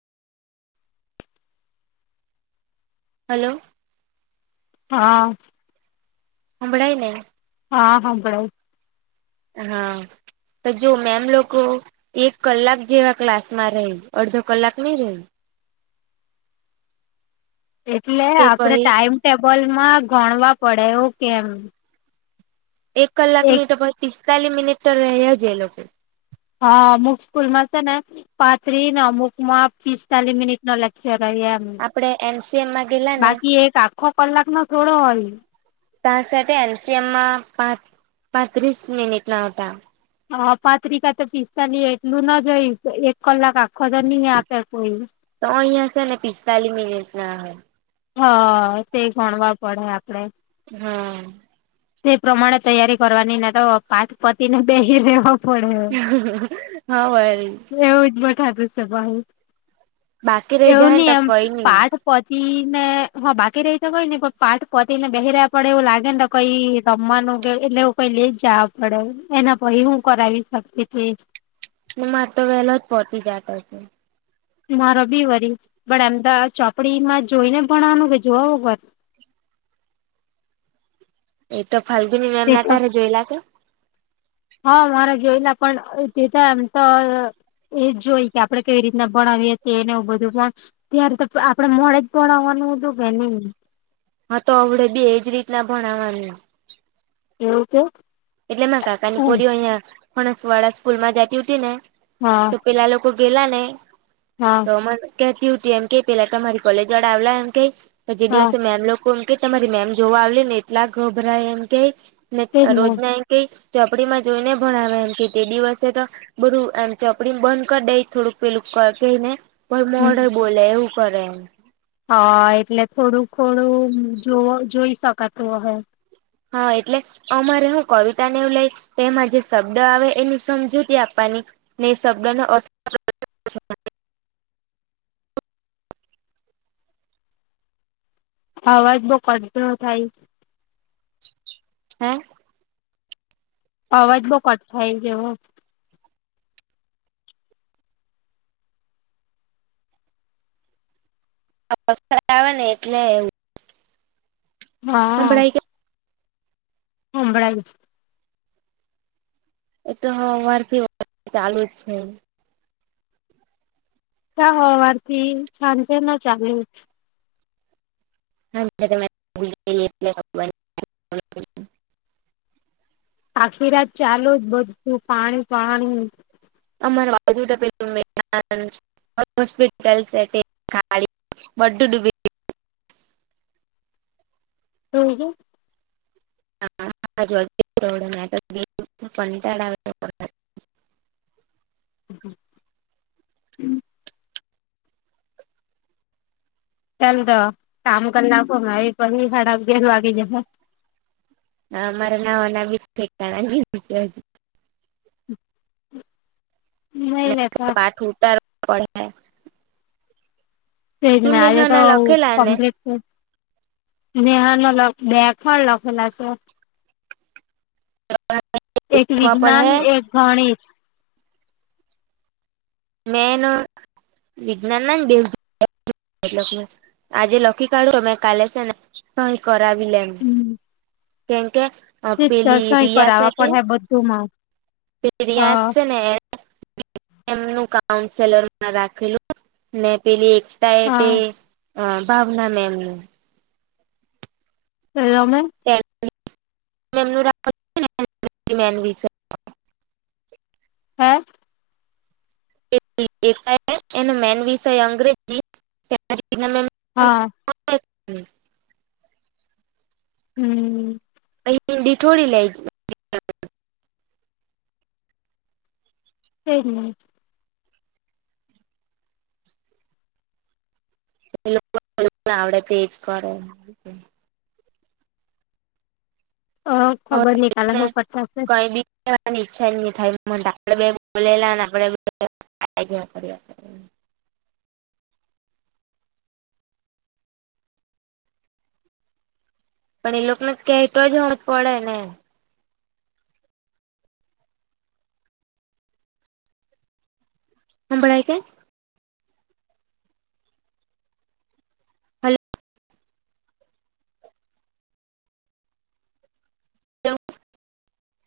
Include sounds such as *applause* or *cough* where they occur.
Hello હા હભળાઈને હા હંભળાય હા તો જો મેમ લોકો એક કલાક જેવા ક્લાસ માં રેય અડધો કલાક ની રેય એટલે કે આપડે પહી ટાઈમ ટેબલમાં ગણવા પડે એવું કેમ એક કલાક એક ની તો પહી પિસ્તાલીસ મિનિટ તો રેય જ એ લોકો હા અમુક સ્કૂલમાં છે ને પાત્રી ને અમુક માં પિસ્તાલીસ મિનિટ નો લેક્ચર હોય આપડે એમસીએમમાં ગેલા ને બાકી એક આખો કલાક નો થોડો હોય તા સે તે એલ સી એમમાં પા પાંત્રીસ મિનિટ ના હતા હા પાત્રિકા તો પિસ્તાલી એટલું ના જોયું એક કલાક આખો તો નહી આપે કોઈ તોહો અહીયા છે ને પિસ્તાલીસ મિનિટના હોય હા તે ગણવા પડે આપડે હા તે પ્રમાણે તૈયારી કરવાની ને તો પાટ પતિ ને બેહી રેહો હા વરી એવું જ બઠાતું છે બાકી ભઉ રહી એવું જાય ને ની તો એમ કઈ પાઠ નઈ પતી ને હા બાકી રેય તો કઈ ની પણ પાઠ પતી ને બેહી રે પડે એવું લાગે ને કઈ રમવાનું કે એટલે એવું પેલી જ જવા પડે એના પછી હું કરાવી શકતી તી મારે તો વહેલો જ પતી જાતો હતો મારો બી વરી પણ આમ ત ચોપડીમાં જોઈને ભણવાનું કે જોવા વગર એ તો ફાલગીની તે મેમના તો તારે જોયેલા કે હા મારા *unintelligible* એ જોઈ કે આપડે કેવી રીતના ભણાવીએ એને બધું પણ ત્યારે તો આપડે મોડે જ ભણાવાનું હતું કે નઈ હા તો આપડે બી એજ રીતના ભણાવાનું એવું કે એટલે માં કાકાની હા પોરી અહિયાં ફણસ વાળા સ્કૂલ માં જતી ઉ ને હા તો પેલા લો તો ગેલા ને હા તો કેહેતી હોતી એમ કે પેલા તમારી કોલેજ વાળ આવલા એમ કેય તો જે હા દિવસે મેમ લોકો એમ કે, તમારી મેમ જોવા આવે ને, એટલા ગભરાય, એમ કે ને રોજ. મ કે ચપડીમાં જોઈને ભણાવે, એમ કે તે દિવસે તો બરું એમ ચોપડી બંધ કરી દઈ, થોડુંક પેલું કઈ ને. પણ હમ મોર્ડર બોલે, એવું કરે એ. હા, એટલે થોડું થોડું જોવ જોઈ શકાતું, હ. હા, એટલે અમારે હું કવિતા નેવ લઈ તેમાં જે શબ્દ આવે, એની સમજૂતી આપવાની. ને શબ્દના અર્થ. અવાજ બહુ કટ થાય. હા. અવાજ બઉ કટ થાય, ગવ અસત્ર આવે, એટલે એવું. હા. સંભળાય કે હમ, ભરા જ છે. એ તો વાર થી વાર ચાલુ જ છે. તાવારથી છાન છે, ના ચાલે. હા, કપડાં. આખી રાત ચાલો જ બધું પાણી પાણી. અમાર બાજુ પેલું હોસ્પિટલ છે. વડુ ડુંબ. હમ, હ. હડ પડા *unintelligible* હ, હમ. તેમ તો કામ કલાકો મે આવી, પછી સાડા અગિયાર વાગે જવા. હ મારા નાવા ન બી ક *unintelligible* નહી લેતા ટટ પડ *unintelligible* શ જ તું નાે તો નેહાના લખેલા ને કપ્ટ *unintelligible* નેહા ને બેગણ લખેલા છે. એક લખવા વિજ્ઞાન પડે એક ગણિત. મેનું વિજ્ઞાનની બે એ આજે લખી કાઢું મેમે કાલે છે ને, સહી કરાવી લેમ. ગણિત કેમકે. આ તે પેલી સહી રિયા કરાવવા પડે બધુંમાં પે રિયા હા છેને. મ ન કાઉન્સેલર રાખેલું મે પેલી એક. ત એ તે હા અ ભાવના મે એમ *unintelligible* એમે. *unintelligible* હે. એનો મેન વિષય અંગ્રેજી. હા. હમ્મ. હિંદી થોડી લેય. *unintelligible* *unintelligible* અ ખબર નનીકલે હ પતાશે *unintelligible* વાની ઈચ્છા જ નહીં થાય, આપે બે બોલેલાને આપે. પણ એ લોકોને કેતો જ હોવ જ પડે ને. હભરાય કે? હલો